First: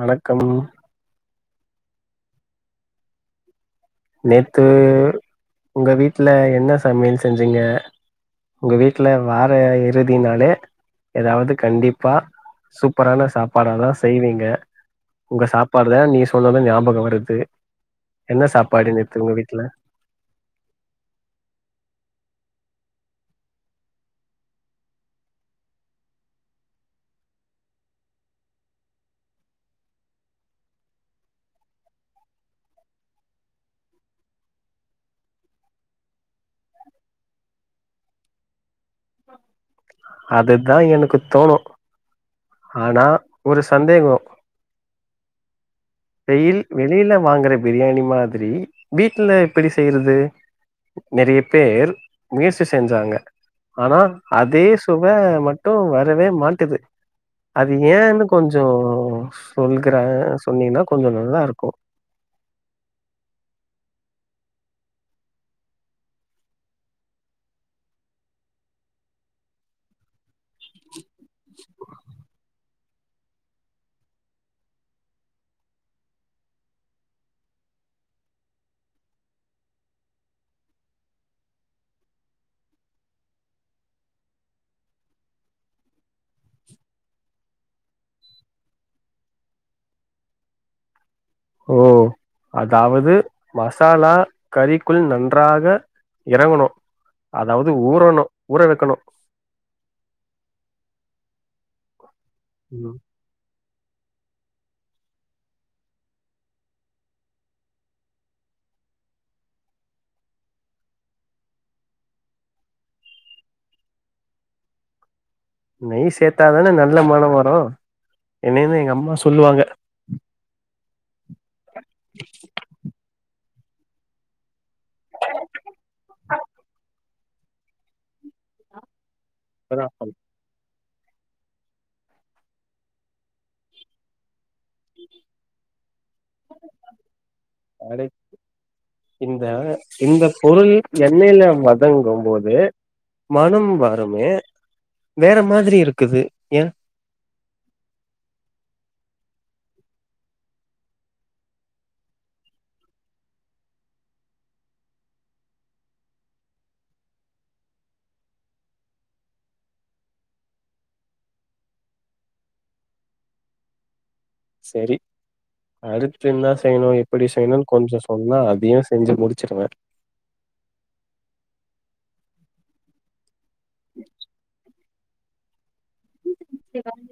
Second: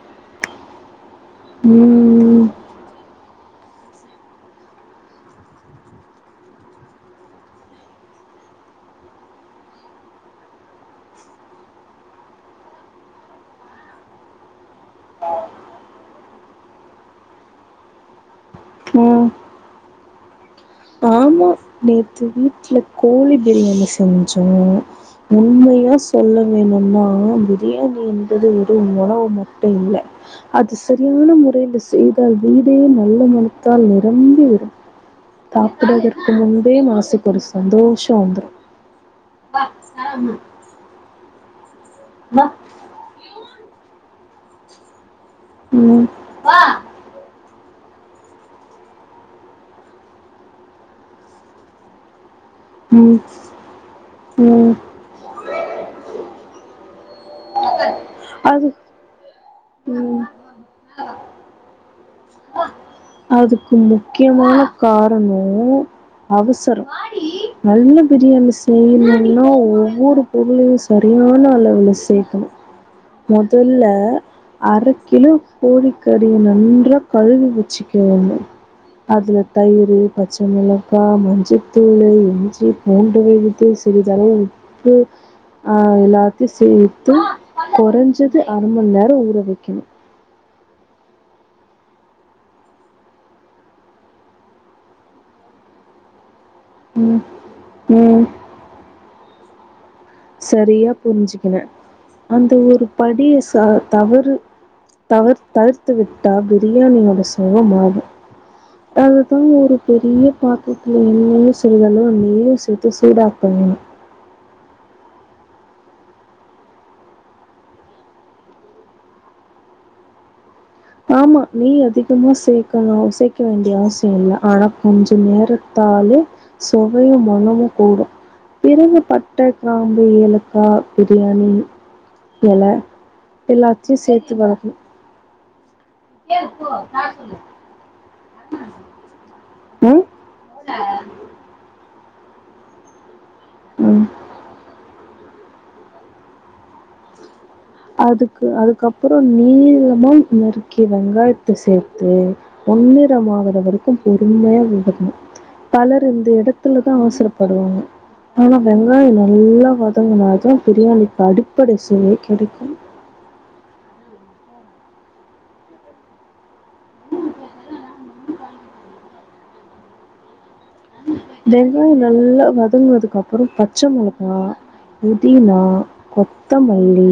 வணக்கம் உம் நேத்து உங்க வீட்ல என்ன சமையல் செஞ்சீங்க உங்க வீட்ல வார இறுதினாலே ஏதாவது கண்டிப்பா சூப்பரான சாப்பாடாதா செய்வீங்க உங்க சாப்பாடுதா நீ சொன்னதும் ஞாபகம் வருது என்ன சாப் பாடி ஆ. நிறுத்துங்க உங்க வீட்ல ஆமா நேத்து வீட்ல கோழி பிரியாணி செஞ்சோம் உண்மையா சொல்ல வேணும்ன்னா பிரியாணி என்பது ஒரு உணவு மட்டும் இல்ல அது சரியான முறைல செய்தால் வீடே நல்ல மணத்தாள் நிறம்பி விடும் ப்புட்றதற்கு முன்பே மனசுக்கு ஒரு சந்தோஷம் வந்துறும் அதுதான் எனக்கு தோணும் ஆனா ஒரு சந்தேகம் ம். வெயில் வெளில வாங்குற பிரியாணி மாதிரி வீட்ல எப்படி செய்யறது நெறைய பேர் முயற்சி செஞ்சாங்க ம். ஆனா அதே ம். சுவ மட்டு வரவே மாட்டுது அது ஏன்னு கொஞ்சோ அது [unintelligible] சொன்னீங்கனா கொஞ்சோ நல்லாருக்கும் அதுக்கு முக்கியமான காரணோ அவசரம் நல்ல பிரியாணி செய்யணும்ன்னா ஒவ்வொரு இதுளயும் சரியான அளவுல சேக்கணும் முதல்ல அர கிலோ கோழிக்கறி நன்றா கழுவி வச்சிக்கேனும் அதுல தயிரு பச்ச மொளகா மஞ்சத்தூளு இஞ்சி பூண்டு விழுது சிறிதளவு உப்பு ஆஹ் எல்லாத்தையும் சேத்து குறைஞ்சது அர மண் நேரம் ஊற வைக்கணும் ஓ அதாவது மசாலா கறிக்குள் நன்றாக இறங்கணும் ம் அதாவது ம் ஊறணும் ஊற வக்கணும் சரியா புரிஞ்சுகுன அந்த ஒரு ம். படிய ச தவறு தவ்று தளிர்த்து விட்டா பிரியாணியோட பதம் சரியாக இருக்கும் அதுதான் ஒரு பெரிய பாத்திரத்துல என்னன்னு சொல்றேனோ எண்ணயும் சேர்த்து சூடாக்க வேணும் நெய் சேர்த்தாதானே நல்ல மனம் வரும் [unintelligible] எங்க அம்மா சொல்லுவாங்க ஆமா நெய் அதிகமா சேர்க்கனு செய் வேண்டிய அவசிய இல்ல ஆனா கொஞ்ச நேரத்தாலே சோ ம் மனமும் கூடும் பிறகு பட்ட பட்ட கிராம்பு ஏலக்கா பிரியாணி எல எல்லாத்தையு சேத்து வதக்கணு [inaudible] அ இந்த ம், இந்த பொருள் எண்ணெய்ல வதங்கும் போது மனம் ம். வாருமே வேற மாதிரி இருக்குது ஏன் அதுக்கு அதுக்கப்புறம் நீளமா நறுக்கிய வெங்காயத்த சேத்து பொன்னிறமா வர வரைக்கு பொறுமையா வருணும் பலர் இந்த இடத்துலதான் அவசரப்படுவாங்க ஆனா வெங்காயொ நல்லா வதங்கனாதா பிரியாணிக்கு அடி இப்படி சுவை கெடைக்கும் செரி அடுத்து என்னா செய்யணு எப்படி செய்யணுன்னு கொஞ்சொ சொன்னா அதையு செஞ்சு முடிச்சிருவேன் வெங்காயொ நல்லா வதங்கனதுக்கு அப்ரொ பச்ச மொளகா புதினா கொத்தமல்லி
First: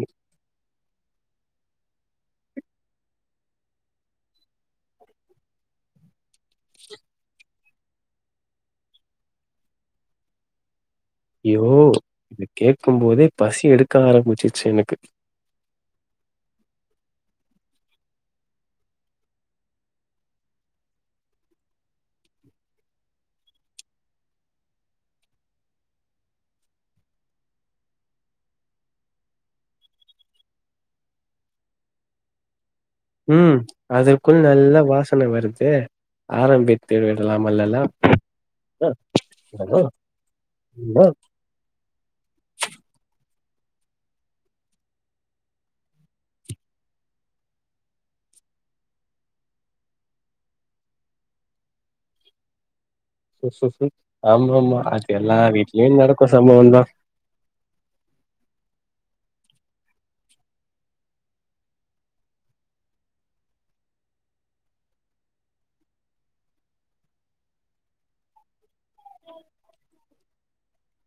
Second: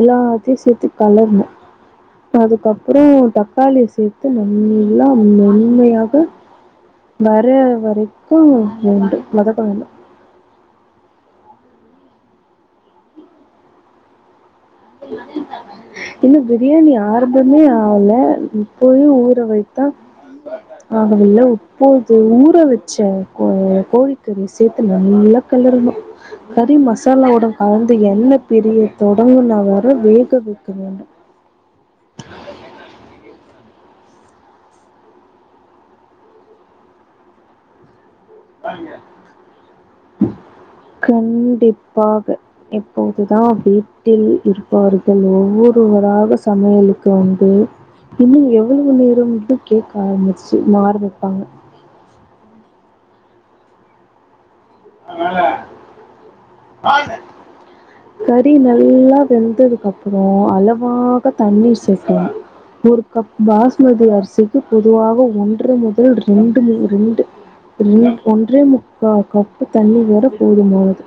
எல்லாத்தையு சேத்து கலர்னொ அதுக்கப்ரொ தக்காளிய சேத்து நல்லா மெண்மையாக வர வரைக்கும் வேண்டும் வதக்க வேண்டும் யோ இத கேக்கும் போதே பசி எடுக்க ஆரம்பிச் அ [unintelligible] இன்னும் பிரியாணி ஆரம்பமே ஆவல இப்பவே ஊற வைத்தா ஆகவில்ல இப்போது ஊற வச்ச கோ கோழிக்கறியா சேத்து நல்லா கலரணும் கறி மசாலாவோட கலந்து எண்ண பிரிய தொடங்கன அப் வர வேக வைக்கணும் உம் அதற்குள் நல்ல வாசன வருதே ஆரம்பித்து விடலாம் அல்லலாம் அ கண்டிப்பாக எப்போ இதான் வீட்டில் இருப்பவர்கள் ஒவ்வொருவராக சமையலுக்கு வந்து இன்னும் எவ்வளவு நேரம் இந்து கேக்க ஆரம்பிச்சு ஆராமிப்பாங்க சு ஆமா ஆமா அது எல்லா வீட்லயு நடக்கு சம்பவந்தா கறி நல்லா வெந்ததுக்கு அப்புறம் அளவாக தண்ணீர் சேக்கனு ஒரு கப் பாஸ்மதி அரிசிக்கு பொதுவாக ஒன்று முதல் ரெண்டு மு ரெண்டு ரெண் ஒன்றே முக்கா கப்பு தண்ணி வற போதுமானது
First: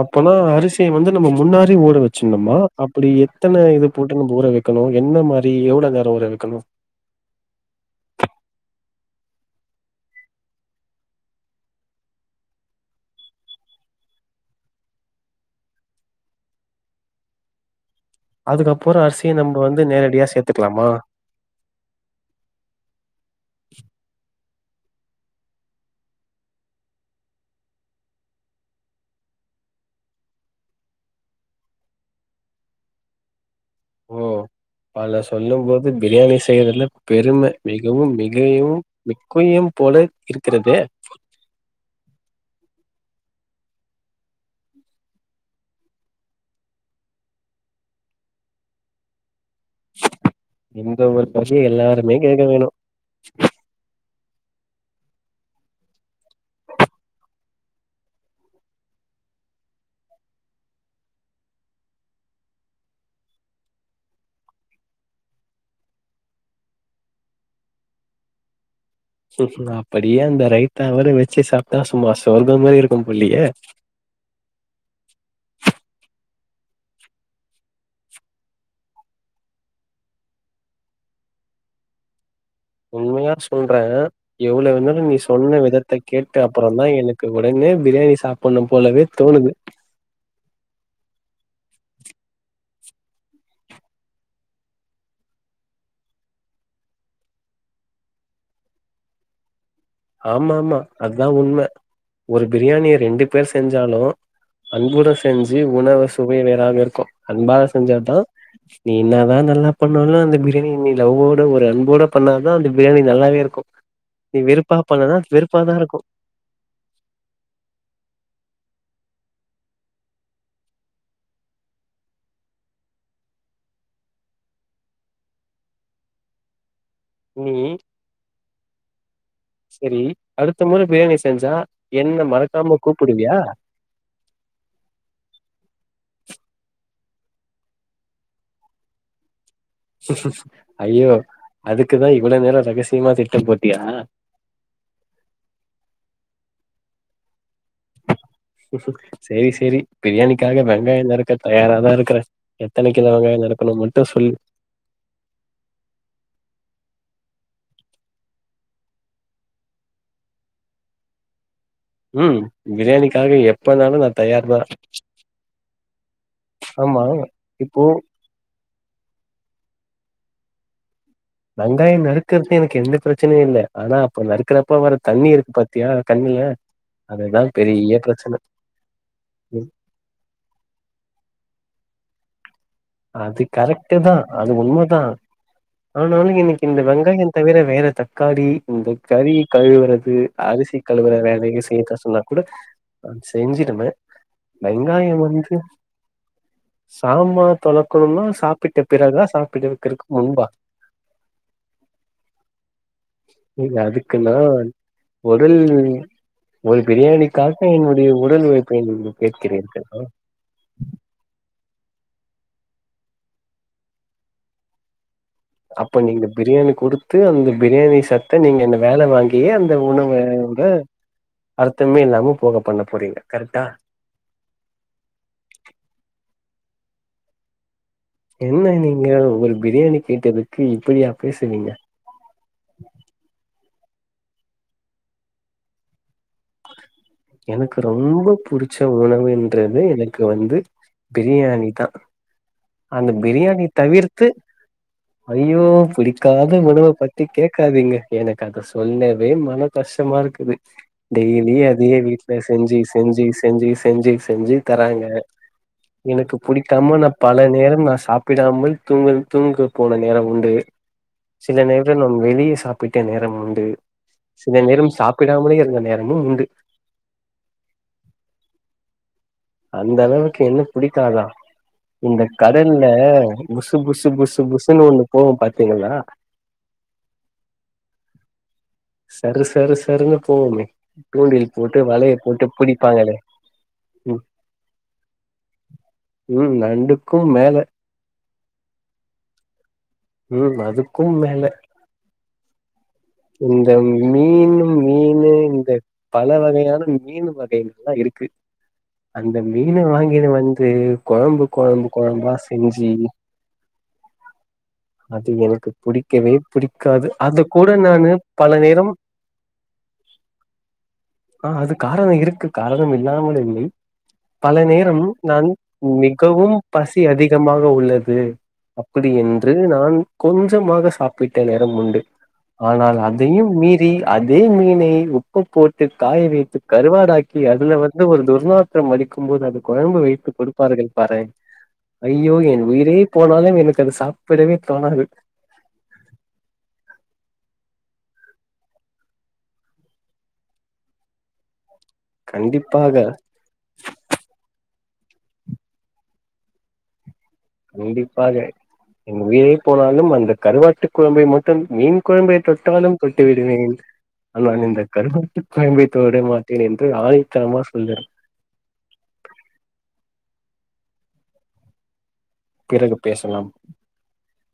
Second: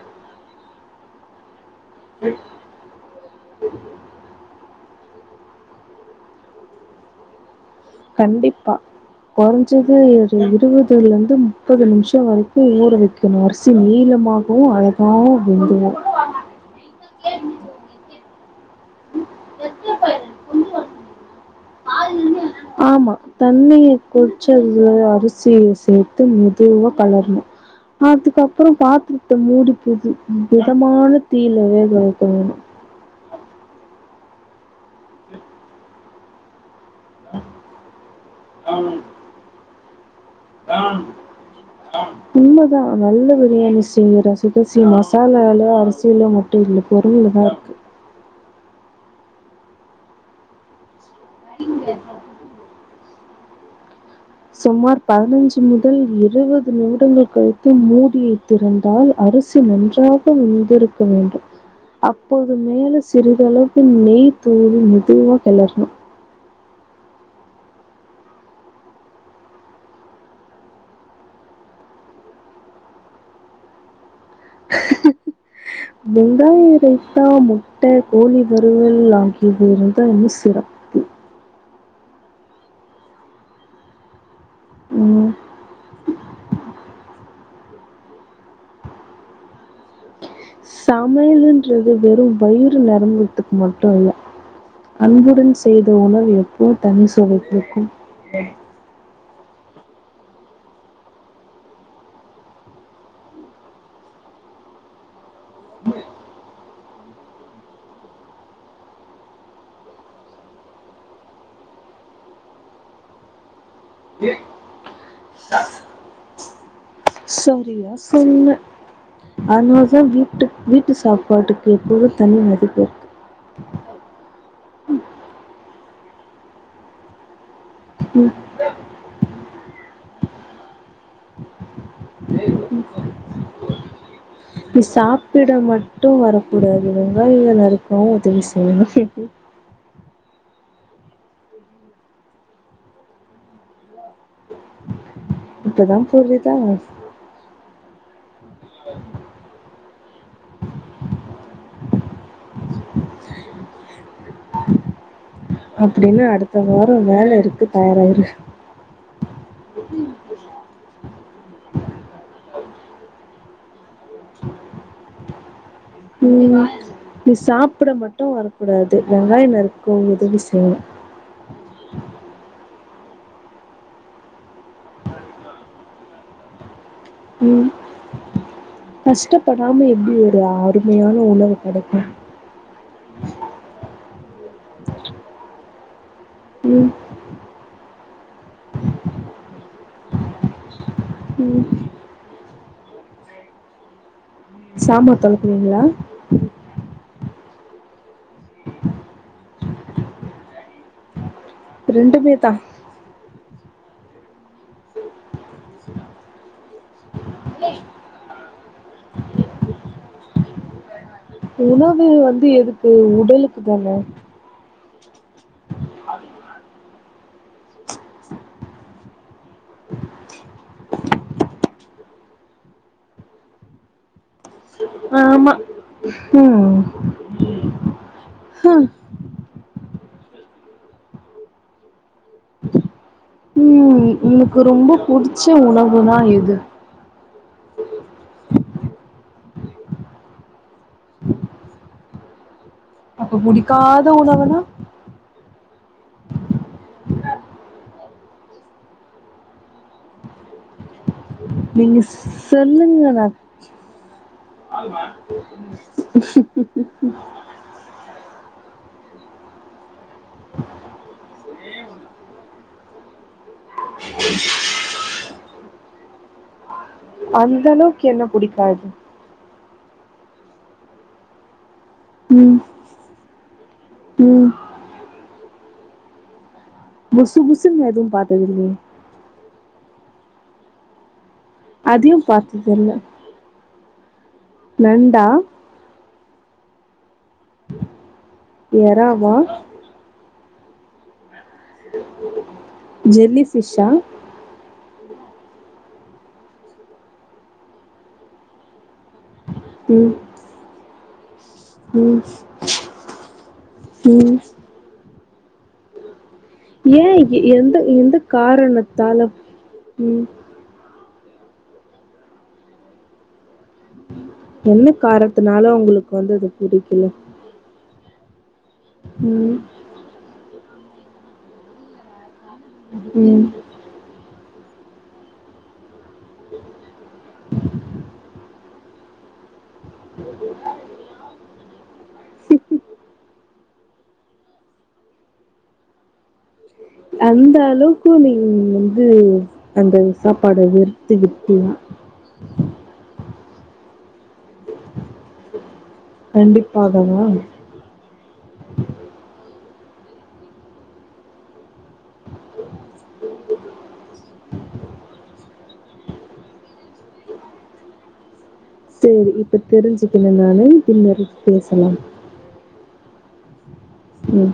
அப்பனா அரிசியா வந்து நம்ம முன்னாடி ஊற வச்சுனம்மா அப்படி எத்தன இது போட்டு நம்ப ஊற வெக் வெக்கணு என்ன மாரி எவளோ நேரொ ஊற வெக்கணும் கண்டிப்பா கொறஞ்சது இரு இருவதுலருந்து முப்பது நிமிஷோ வரைக்கும் ஊற வைக்கணும் அரிசி நீளமாகவும் அழகாவு வெங்குவோம் அதுக்கப்புறம் அரிசிய நம்ப வந்து நேரடியா சேத்துக்கலாமா ஆமா தண்ணி கொ [unintelligible] அரிசிய சேத்து மெதுவா களர்னோ அதுக்கப்புறோ பாத்திரத்த மூடிப்போட்னு ம் மிதமான தீயில வேக வெக்கணும் ஓ பள சொல்லும் போது பிரியாணி செய்யறதுல பெரும மிகவும் மிகையும் மிக்கயும் போல இருக்கறது உண்மதா நல்ல பிரியாணி செய்ய ரசிகசியோ மசாலால அரிசியில மட்டும் இல்ல பொருள்லதா இருக்கு இம் இந்த ஒரு பசிய எல்லாருமே கேக்க வேணு சுமார் பதினஞ்சு முதல் இருவது நிமிடங்கள் கழித்து மூடியை திறந்தால் அரிசி நன்றாக வெந்திருக்க வேண்டும் அப்போது மேல சிறிதளவு நெய் தூவி மெதுவா கெளற்னு அப்டியே அந்த ரைத்தாவோட வெச்சி சாப்டா சும்மா சொர்கமா இருக்கும் போலியே வெங்காய ரைத்தா முட்ட கோழி வருவல் ஆகியது இருந்தா இன்னு சிறப்பு உண்மையா சொல்றே இவ்ளவு நேரோ நீ உம் சொன்ன விதத்த கேட்டு அப்றோ தா எனக்கு ஒடனே பிரியாணி சாப்புன்ணு போலவே தோணுது சமையலின்றது வெறும் வயிறு நெரம்பற்துக்கு மட்டு இல்ல அன்புடன் செய்த உணவு எப்போது தனி சுவை குடுக்கும் ஆமா ஆமா அத்தா உண்ம ஒரு பிரியாணிய ரெண்டு பேர் செஞ்சாலு அன்புட செஞ்சி உணவ சுவை வேறாம இருக்க கோ அன்பா செஞ்சா தா நீ என்னதா நல்லா பண்ணாலு அந்த பிரியாணி நீ லவ்வோட ஒரு அன்போட பண்ணா தா அந்த பிரியாணி நல்லாவேருக்கு நீ விருப் சரியா சொன்ன அதனால தா வீட்டு வீட்டு சாப்பாட்டுக்கு எப்போது தனி மதிப்பு நீ சேரி அடுத்த மொர பிரியாணி செஞ்சா என்ன மறக்காம கூப்புடுவியா மட்டு வரக்கூடாது வெங்காயோலா நறுக்கவு உதவி செய்யனு ஐயோ அதுக்குதா இவ்ளோ நேரோ ரகசியமா திட்டோ போட்டியா இப்பதா புரியுதா சேரி சேரி பிரியாணிக்காக வெங்காயோ நறுக்க தயாரா தா இருக்குறே எத்தனக்கிலோ வெங்காயோ நறுக்கனு மட்டோ சொல்லு அப்டின்னு அடுத்த வாரோ வேல இருக்கு தயாராயிரு உம் பிரியாணிக்காக எப்பனாலு நா தயார் நா உம் நீ இப்போ சாப்ட மட்டு வரக்கூடாது வெங்காயோ நறுக் கோ உதவி செய்யணு வெங்காயோ நறுக்கறதே எனக்கு என்ன பிரச்சனையு இல்ல ஆனா அப்ப நறுக்கறப்ப வர தண்ணி இருக்கு பாத்தியா கண்ணுல அதுதா உம் பெரிய பிரச்சன கஷ்டப்படாம எப்டி ஒரு அருமையான உணவு கெடைக்கும் அது கரெக்ட்டு தா அது உண்ம தா ஆனாலு எனக்கு இந்த ம் வெங்காயோ தவிர வேற தக் க்காளி இந்த கறி கழுவறது அரிசி கலுவுற வேலையே செய்ய கஷ்டன்தா கூட செஞ்சிடுமே சாமா வெங்காயோ வந்து தொலக்குவீங்களா சாம்பார் தொலக்குனுனா சாப்பிட்ட பிறகா சாப்பிடுவதற்கு முன்பா ரெண்டுமே தா புரில்ல அதுக்குன்னா உரல் ஒய் பிரியாணிக்காக என்னுடைய உடல் உழைப்பை நீங்கள் கேட்கிறீர்கள் உணவு வந்து எதுக்கு உடலுக்கு தானே அப்ப நீங்க பிரியாணி கொடுத் து அந்த பிரியாணி சத்த நீங்க என்ன வேலை வாங்கி ஏ அந்த உணவுோட அர்த்தமே இல்லாம போக பண்ண போறீங்க கரெக்டா ஆஹமா உம் என்ன நீங்க ஒரு பிரியாணி கேட்டதுக்கு இப்படியா பேசுவீங்க உம் உனக்கு ரொம்ப பிடிச்ச உணவு தான் எனக்கு ரொம்ப புடிச் ச்ச உணவுன்றது எனக்கு வந்து பிரியாணி தா அந்த அப்ப பிரியாணி புடிக்காத தவிர்த்து உணவுனா ஐயோ பிடிக்காத உணுவ பத் த்தி கேக்காதீங்க எனக்கு அதை சொல்லவே மன கஷ்டமா இருக்குது டெய்லியே அதையே நீங்க வீட்டுல செஞ்சு செஞ்சு சொல்லுங்கண்ணா செஞ்சு செஞ்சு செஞ்சு தராங்க எனக்கு புடிக்காம நா பல நேரம் நா சாப்பிடாமல் தூங்க தூங்க போன நேரம் உண்டு சில நேர நம் வெளியே சாப்பிட் [unintelligible] நேரம் சில நேரம் சாப்பிடாமலே இருந்த நேரம் அந்த அளவுக்கு என்ன புடிக்காது அந்த அளவுக்கு என்ன புடிக்காதா இந்த ம் கடல்ல புசு புசு புசு ம் புசுன்னு ஒண்ணு போவு பாத் திங்கள்ளா புசுபுசுன்னு எது பாத்தத்திலையே சர சரன்ன போவுமே தூண்டில் போட்டு வலைய அதையு போட்டு பாத்தது இல்ல பிடிப்பாங்களே ம் நண்டா ம் நண்டுக்கும் மேல எறாவா ம் அதுக்கும் மேல [inaudible] ஜெல்லி இந்த ஃபிஷ்ஷா மீனு மீனு இந்த பல வகையான மீனு வகைகள்லா இருக்கு அந்த மீன ம் வாங்கியது வந்து கொழம்பு கொழம்பு ம் கொழம்பா செஞ்சு ம் அது எனக்கு புடிக்கவே ஏ புடிக்காது அத கூட எ-எந்த நானு எந்த பல நேரம் காரணத்தால ம் ஆ அது காரணோ இருக்கு காரணம் இல்லாமல் இல்லை பல என்ன நேரம் நான் காரணத்தினால உங்களுக்கு வந்து அது மிகவும் பசி பிடிக்கல? அதிகமாக உள்ளது து அப்படி என் ம், [unintelligible] நான் கொஞ் ஞ்சமாக சாப்பிட்ட நேரம் உண்டு ஆனால் ம். அதையும் மீறி அத இதே மீனை உப்பு போட்டு காய வைத்து கருவாடாக்கி அதுல வந்து ஒரு துர்நாற்றமடிக்கும் போது அது கொழம்பு வைத்து கொடுப்பார்கள் பாரே ஐயோ என் உயிரே போனாலு ப்ப எனக்கு அது சாப் புரவே தோணாது அந்த அளவுக்கு நீ வந்து அந்த சாப்பாட வெறுத்துவிட் [unintelligible] கண்டிப்பாக, கண்டிப்பாகவா கண்டிப்பாக என் உயிரே போனாலும் அந்த கருவாட்டு குழம்பை மட்டும் மீன் குழம்பை தொட்டாலும் தொட்டுவிடுவேன் ஆனால் இந்த கருவாட்டு குழம்பை தொட மாட்டேன் என்று ஆனித்தனமா சொல்லுறே சேரி இப்ப தெரிஞ்சுக்குண நானு பின்னர் பேசலாம் பிறகு பேசலாம் ம்